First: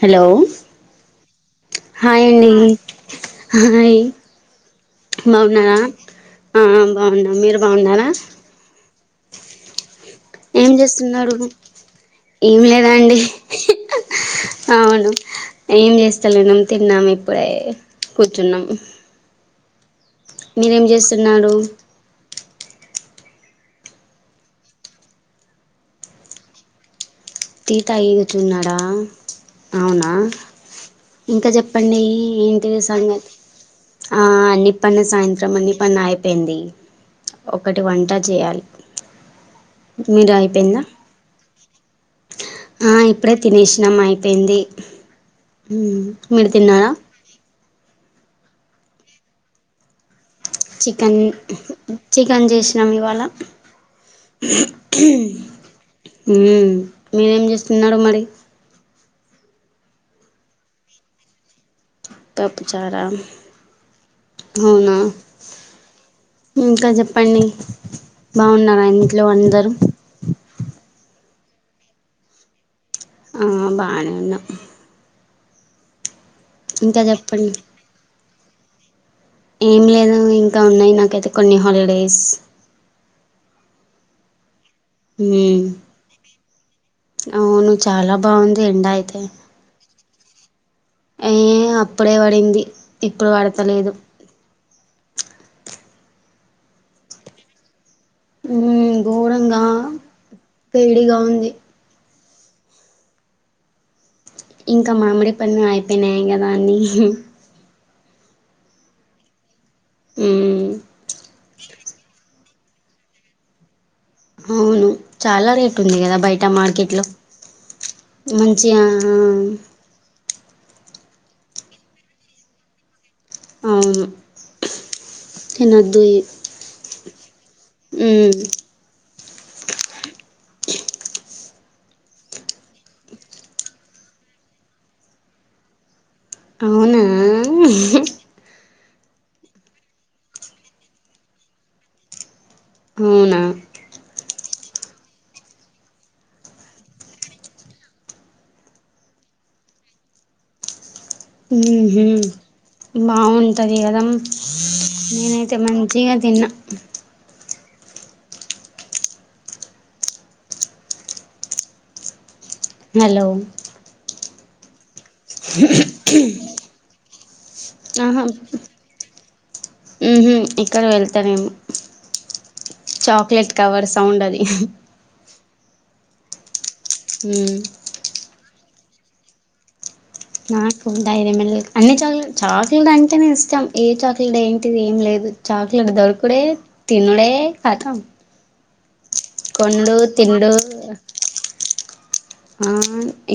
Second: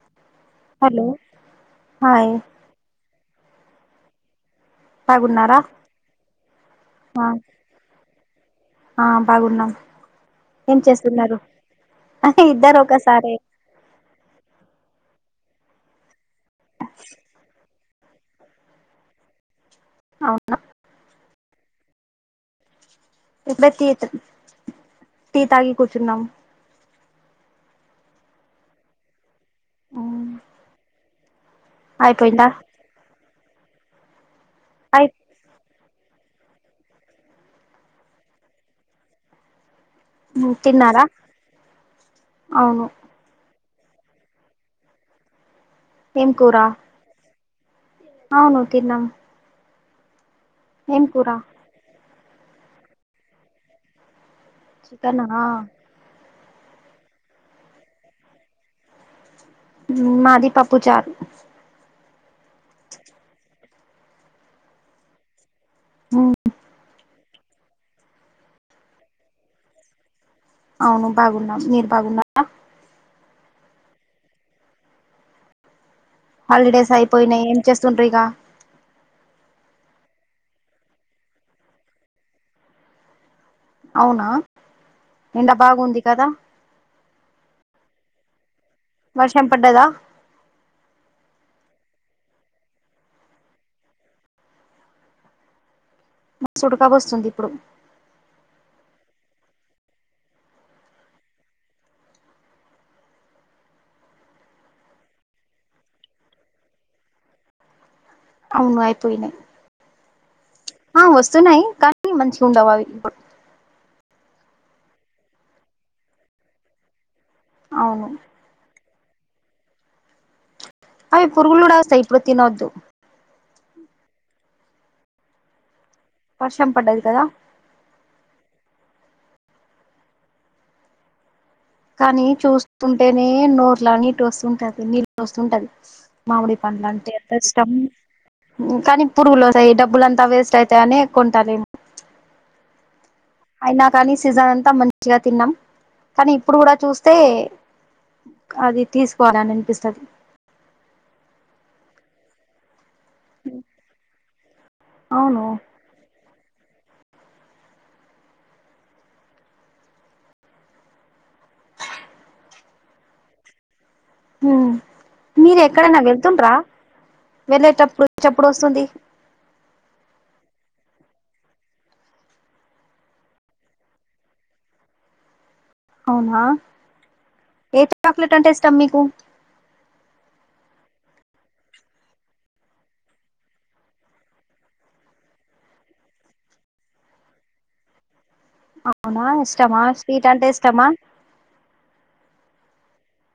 Hello hello hi హాయండి హాయి బాగున్నారా బావున్నారా ఆ ఆ బావునం మీరు బాగున్నారా ఆ బాగున్నాం ఏం చేస్తున్నారు ఏమి ఇద్దరు లేదాండి ఒకసారే హా హా అవును ఏం చేస్తాలేం తిన్నాము ఇప్పుడే కూర్చున్నాము అవునా మీరేం చేస్తున్నారు ఇప్పుడే టీ త్ టీ తాగి కూర్చున్నాం టీ తాగి కూర్చున్నారా అవునా ఇంకా చెప్పండి అయిపోయిందా ఏంటి సంగతి ఆ అన్నిప్పనే అయి సాయంత్రం అన్ని పన్న అయిపోయింది ఒకటి వంట చేయాలి మీరు అయిపోయిందా తిన్నారా అవును ఆ ఇప్పుడే తినేసి నం అయిపోయింది ఉమ్ ఏం మీరు కూర తిన్నారా అవును తిన్నాం ఏం చికెన్ కూర చికెన్ చేసినాం ఇవాళ చికెనా ఉహ్మ్ హూ మీరేం చేస్తున్నారు మరి మాది పప్పూ చార్ పపుచారా అవునా ఇంకా చెప్ చెప్పండి బాగున్నారు ఇంట్లో అందరూ అవును బాగున్నాం మీరు బాగున్నారా ఆ బానేఉన్నాం హాలిడేస్ అయిపోయినాయి చెప్పండి ఏం చేస్తుండ్ర ఇక ఏం లేదు ఇంకా ఉన్నాయి నాకైతే కొన్ని హాలిడేస్ అవునా ఎండా మ్మ్ బాగుంది కదా అవును చాలా బాగుంది ఎండ అయితే వర్షం పడ్డదా ఏ అప్పుడే పడింది ఇప్పుడు పడతలేదు మస్తు ఉడకపోస్తుంది ఇప్పుడు ఉమ్ ఘోరంగా వేడిగా ఉంది ఇంకా మామిడి పండ్లు అయిపోయినాయి కదా అని అవును అయిపోయినాయ్ మ్మ్ ఆ వస్తునాయి కానీ మంచి ఉండవది ఇప్పుడు అవును చాలా రేట్ ఉంది కదా బయట మార్కెట్ లో అవును మంచిగా ఆ అయి పురుగులుగుడస్తాయ్ ఇప్పుడు తినొద్దు అవును తినొద్ దీ వర్షం పడ్డది కదా ఊ కానీ చూస్తుంటేనే నోర్లా నీటొస్తుంటది నీళ నీల్ వస్తుంటది మామిడి అవునా పండ్లంటే ఎంత ఇష్టం కానీ పురుగులు వస్తాయి డబ్బులంతా వేస్ట్ ఐతయి అనే కొంటలేను అవునా అయినా కానీ సీజన్ అంతా మంచిగా తిన్నాం కానీ ఇప్పుడు కూడా చూస్తే అది తీసుకోవాలని అని అనిపిస్తది ఊ బాగుంటది కదా అమ్ అవును నేనైతే మంచిగా తిన్నా హలో ఆ మీరు ఎక్కడైనా వెళ్తుండ్రా వెళ్ళేటప్పుడు చప్పుడు వస్తుంది ఊహు ఇ ఇక్కడ వెళ్తాలేము చాక్లెట్ కవర్ సౌండ్ అది అవునా ఉమ్, ఏ చాక్లెట్ అంటే ఇష్టం మీకు నాకు డైరీమిల్ అన్ని చాక్లెట్ చాక్లెట్ అంటేనేే ఇస్తాం ఏ చాక్లెట్ ఏంటిది ఏం లేదు ల్ చాక్లెట్ దొరకుడే తినుడే కతం అవునా ఇష్టమా కొండు స్వీట్ అంటే తిండు ఇష్టమా ఆ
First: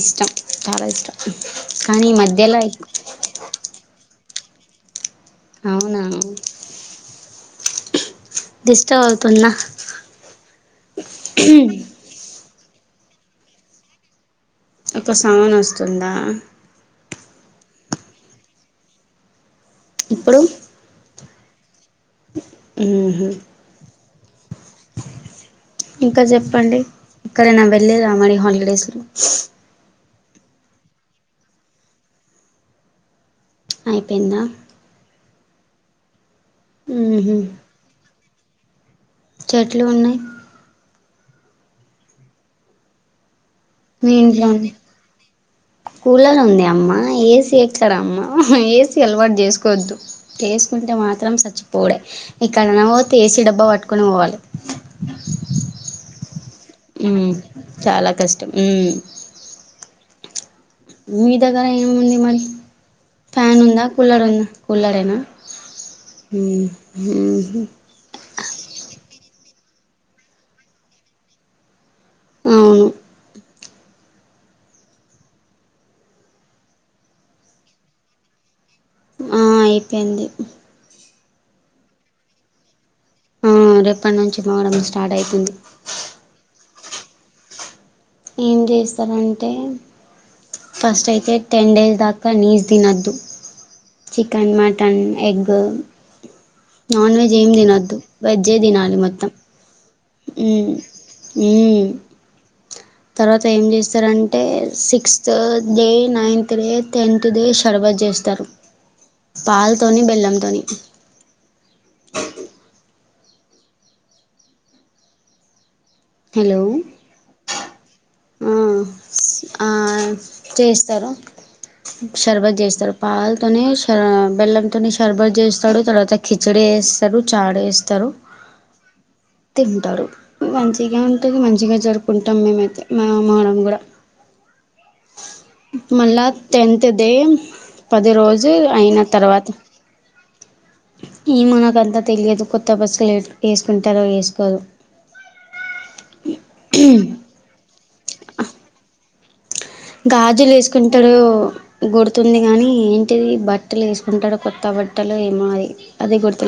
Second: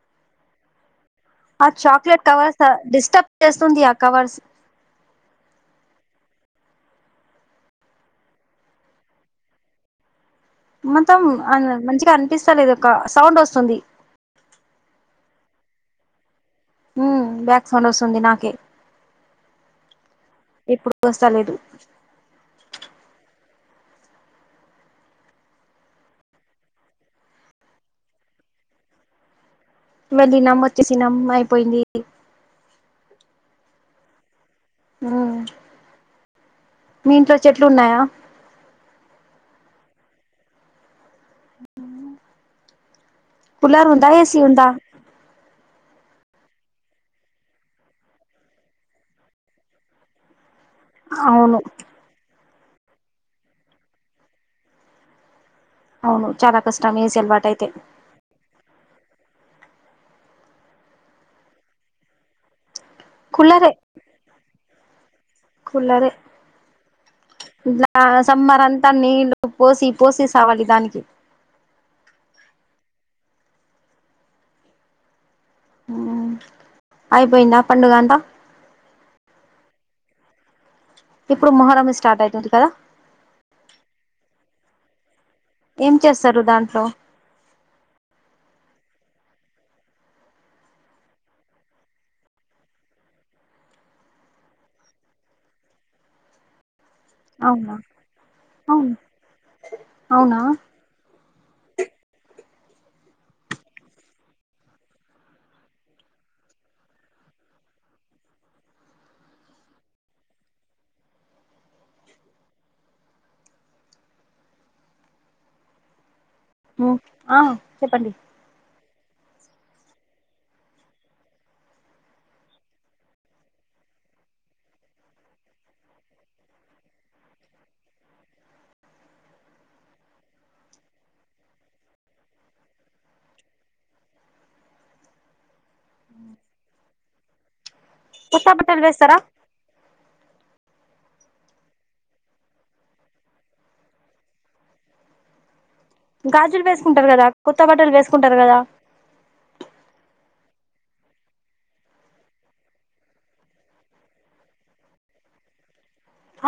ఇష్టం చాలా ఇష్టం ఆ కానీ ఈ చాక్లెట్ మధ్యలో కవర్స డిస్టర్బ్ చేస్తుంది ఆ కవర్స్ అవునా డిస్టర్బ్ అవుతుందా మొత్తం అం మంచిగా అనిపిస్త లేదు ఒక సౌండ్ వస్తుంది ఒక సౌన్ వస్తుందా ఊ బ్యాక్ సౌండ్ వస్తుంది నాకే ఇప్పుడు చలేదు ఊహు ఇంకా చెప్పండి ఎక్కడైనా వెళ్ళేదా మరి హాలిడేసు వెళ్ళినం వచ్చేసినం అయిపోయింది అయిపోయిందా ఆ మీ ఉహు ఇంట్లో చెట్లు ఉన్నాయా చెట్లు ఉన్నాయి పులర్ ఉందా మీ ఏసి ఇంట్లో ఉంద కూలర్ ఉంది అమ్మ ఏసీ ఎక్కడమ్మ ఏసీ అలవాటు చేసుకోవద్దు చేసుకుంటే మాత్రం అవును చచ్చిపోడే ఇక్కడన పోతే ఏసి డబ్బా పట్టుకొని పోవాలే అవును చాలా కష్టం ఏసి అలవాటు అయితే చాలా కష్టం ఉమ్ మీ దగ్గర ఏముంది మరి ఫ్యాన్ కుల్లరే ఉందా కూలర్ ఉందా కూలరేనా కులరే ఉమ్ ఉహు ఇట్లా సమ్మర్ అంతా నీల్లు పోసి పోసి సావాలి దానికి అవును అయిపోయిందా పండుగ అంతా ఆ అయిపోయింది ఇప్పుడు మొహరమే స్టార్ట్ ఐతుంది కదా ఆ రేపటి నుంచి మోడం స్టార్ట్ అయి ఏం చేస్తారు దాంట్లో ఏం చేస్తారంటే ఫస్ట్ అయితే టెన్ డేస్ దాకా నీసు తినద్దు chicken mutton egg non veg ఏమి అవునా తినొద్దు వెజ్జే అవును తినాలి మొత్తం అవునా ఉం ఉం తర్వాత ఏం చేస్తారంటే sixth day ninth day tenth day షర్బతి చేస్తారు పాలతోని బెల్లంతోని హలో ఆ చెప్పండి ఆ ఆ చేస్తారు షర్బత్ చేస్తాడు పాల తోని బెల్లం తోని షర్బతు చేస్తాడు తర్వాత కిచిడి చేస్తారు చాడ వేస్తారు తింటారు మంచిగే ఉంటది మంచిగా జరుపుకుంటాం మేమైతే మా మాడం కూడా మల్ళ టెన్త్ డే పది కొత్త రోజు బట్టలు అయిన వేస్తారా తర్వాత ఈ మనకంతా తెలియదు కొత్త బస్సులు వేసుకుంటారో వేసుకోరు గాజులు వేసుకుంటారు కదా కొత్త బట్టలు వేసుకుంటారు కదా గాజులు వేసుకుంటాడో గొడుతుంది గానీ ఏంటిది బట్టలు వేసుకుంటాడు కొత్త బట్టలు అదే మారి [unintelligible]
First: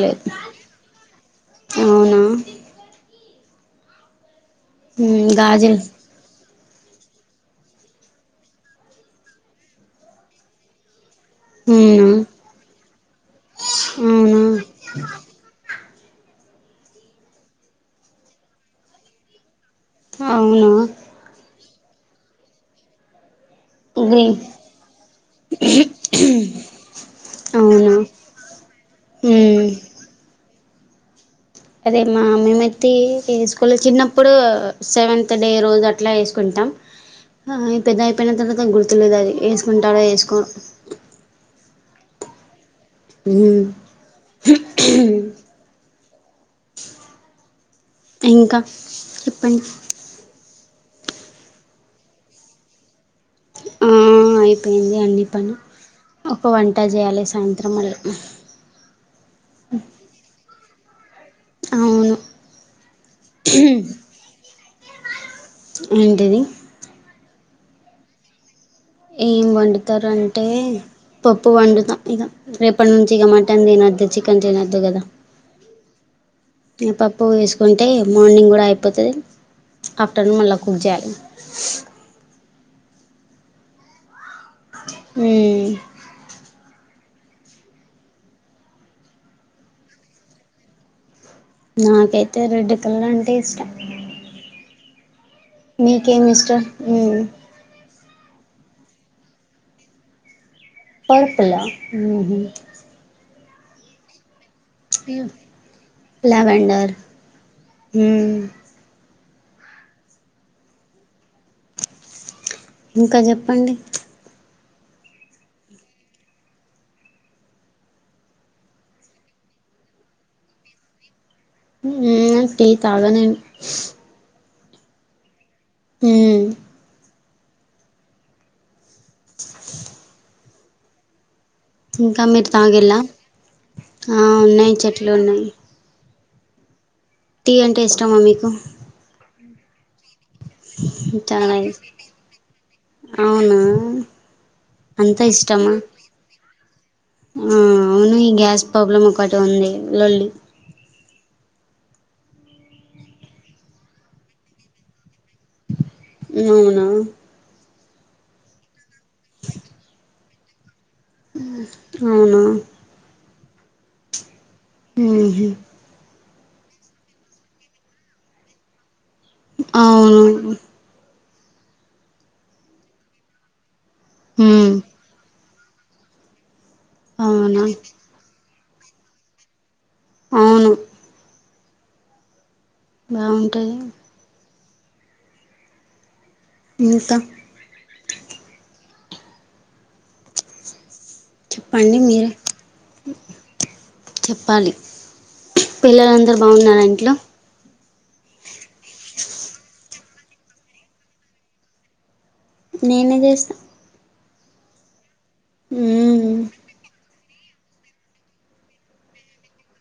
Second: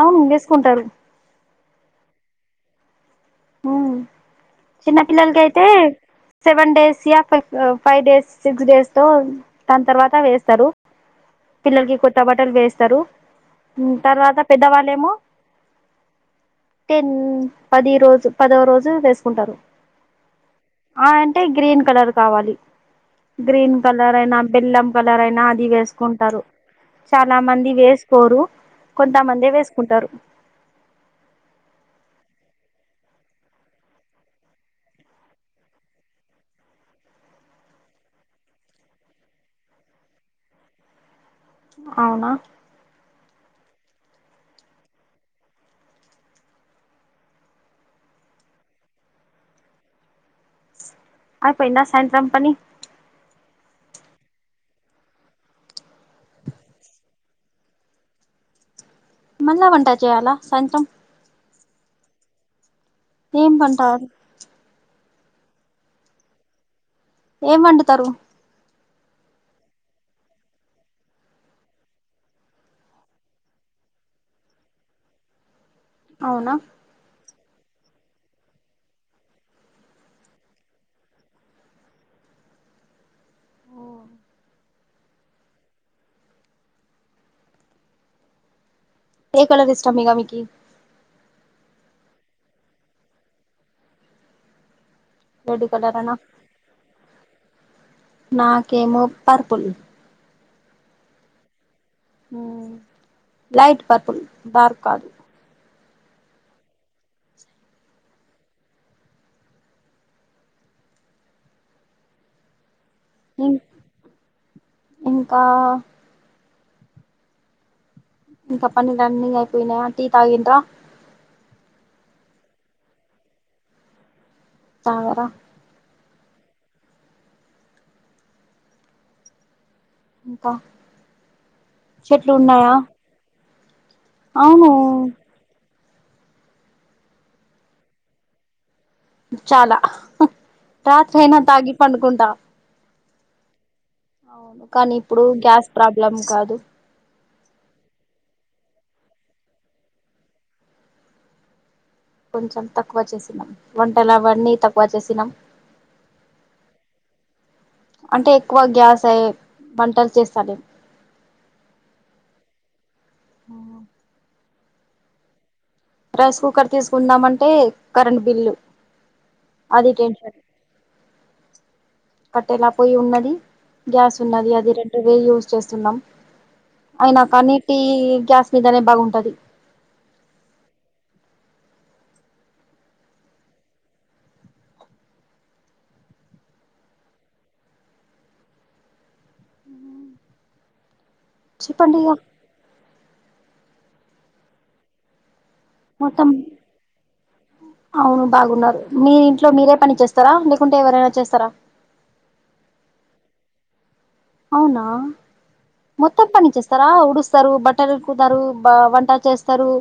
అవును గేసుకుంటారు అవునా హా చిన్న పిల్లలకి అయితే గాజులు సెవెన్ డేస్ యా ఫైవ్ డేస్ సిక్స్ డేస్ తో దాని తర్వాత వేస్తారు పిల్లలకి అవునా కొత్త బట్టలు వేస్తారు తర్వాత అవునా పెద్దవాళ్ళేమో టెన్ పది రోజు పదవ రోజు వేసుకుంటారు అవునా ఆ అంటే గ్రీన్ కలర్ కావాలి గ్రీన్ కలర్ గ్రీన్ అయినా బెల్లం కలర్ అయినా అది వేసుకుంటారు చాలా మంది అవునా వేసుకోరు కొంతమందే వేసుకుంటారు అదేమ్మా మేమైతే వేసుకోలే చిన్నప్పుడు సెవెంత్ డే రోజు అట్లా వేసుకుంటాం పెద్ద అయిపోయిన తర్వాత గుర్తులేదు అది వేసుకుంటారో వేసుకో అవునా ఉం ఇంకా చెప్పండి అపోయిందా సాయంత్రం పని ఆ అయిపోయింది అన్ని పని ఒక వంట చేయాలి సాయంత్రం మళ్ళీ మల్లా వంటా చేయలా సాయంత్రం అవును ఏం వంట ఏంటిదీ ఏం వండుతారు ఏం వండుతారుంటే పప్పు వండుతాం ఇగా రేపటి నుంచి ఇక మటన్ తినొద్దు చికెన్ తినొద్దు కదా అవునా ఏ పప్పు వేసు కుంటే మార్నింగ్ కూడా అయిపోతది ఆఫ్టర్నూన్ మళ్ళ కుక్ చేయాలి ఉం ఏ కలర్ ఇష్టం ఇగ మీకి నాకైతే రెడ్ కలర్ అంటే ఇష్టం రెడ్ కలర్ మీకు అనా ఏం ఇష్టం ఉమ్ నాకేమో పర్పుల్ పర్పుల్ ఆ ఉహూ లైట్ పర్పుల్ డార్క్ కాదు లావెండర్ ఉమ్ ఇంకా ఇం చెప్పండి ప్చ్ ఇంకా ఇంక పనులన్నీ అయిపోయినాయా టీ తాగిన్ర ఉమ్ టీ తాగ నేను తాగరా ఉమ్ కా ఇంకా మీరు తాగిళ్ళ ఆ అవును ఉన్నాయి చెట్లు ఉన్నాయి టీ అంటే ఇష్టమా మీకు చాలా రాత్రి అయినా చాలా తాగి ఇష్టం. పండుకుంటా అవునా ఆ అవును కానీ అంత ఇప్పుడు గ్యాస్ ఇష్టమా ప్రాబ్లం కాదు ఆ అవును ఈ గ్యాస్ ప్రాబ్లం ఒకటి ఉంది లొల్లి కొంచెం తక్కువ చేసినాం వంటలు అవన్నీ తక్కువ చేసినాం అవునా అంటే ఎక్కువ గ్యాస్ అయ్యి వంటలు చేస్తాలే ఉమ్ అవునా ఆ ఉహూ రైస్ కుక్కర్ తీసుకుందామంటే కరెంట్ బిల్లు అది అవును కట్టెల పొయ్యి ఉన్నది గ్యాస్ ఉన్నది అది ఉమ్ రెండు వే యూస్ చేస్తున్నాం అయినా కానీ అవునా టీ గ్యాస్ మీదనే బాగుంటది అవును బాగుంటది ఇంకా చెప్పండి ఇగా చెప్పాలి మొత్తం పిల్లలందరూ బాగున్నారా ఇంట్లో అవును బాగున్నారు మీ ఇంట్లో మీరే పని చేస్తారా లేకుంటే ఎవరైనా చేస్తారా నేనే చేస్తా అవునా మొత్తం ఉమ్ పని చేస్తారా ఊడు స్తారు బట్టలు ఉతుకుతారు బా వంట చేస్తారు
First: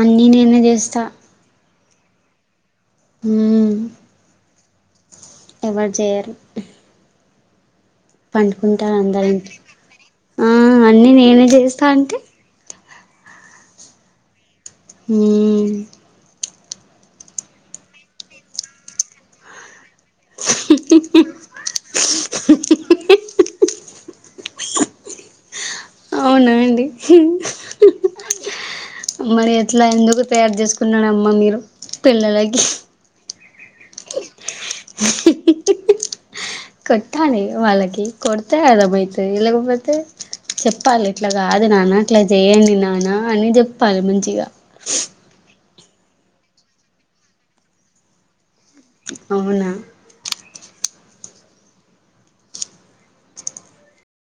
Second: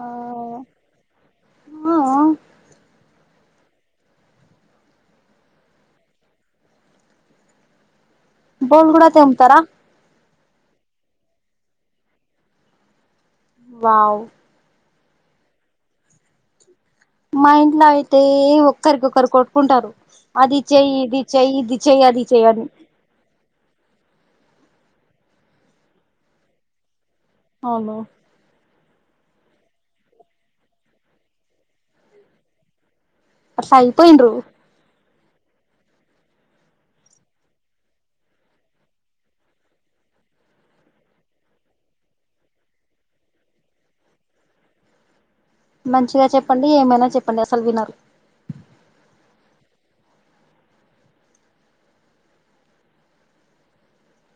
అన్నీ నేనే చేస్తా ఆ ఆ ఉమ్ ఎవరు జేయరు బోల్ పండుకుంటారు కూడా అందరి తెమ్ముతారా ఆ అన్నీ నేనే చేస్తా అంటే వావ్ ఉమ్ మా ఇంట్లో అయితే ఒక్కరికొక్కరు కొట్టుకుంటారు అది చేయ్ ఇది చేయ్ ఇది చేయ్ అది చేయ్ అవునా అండి అవును మరి ఎట్లా ఎందుకు తయారు చేసుకున్నాడమ్మా మీరు పిల్లలకి వస అయిపోయిండ్రు కట్టాలి వాళ్ళకి కొడతే అదామైతే ఇలాకపోతే చెప్పాలి ఇట్లా కాదు నానా ఇట్లా చేయండి నానా అని చెప్పాలి మంచిగా మంచిగా చెప్పండి ఏమైనా చెప్పండి అసలు వినరు అవునా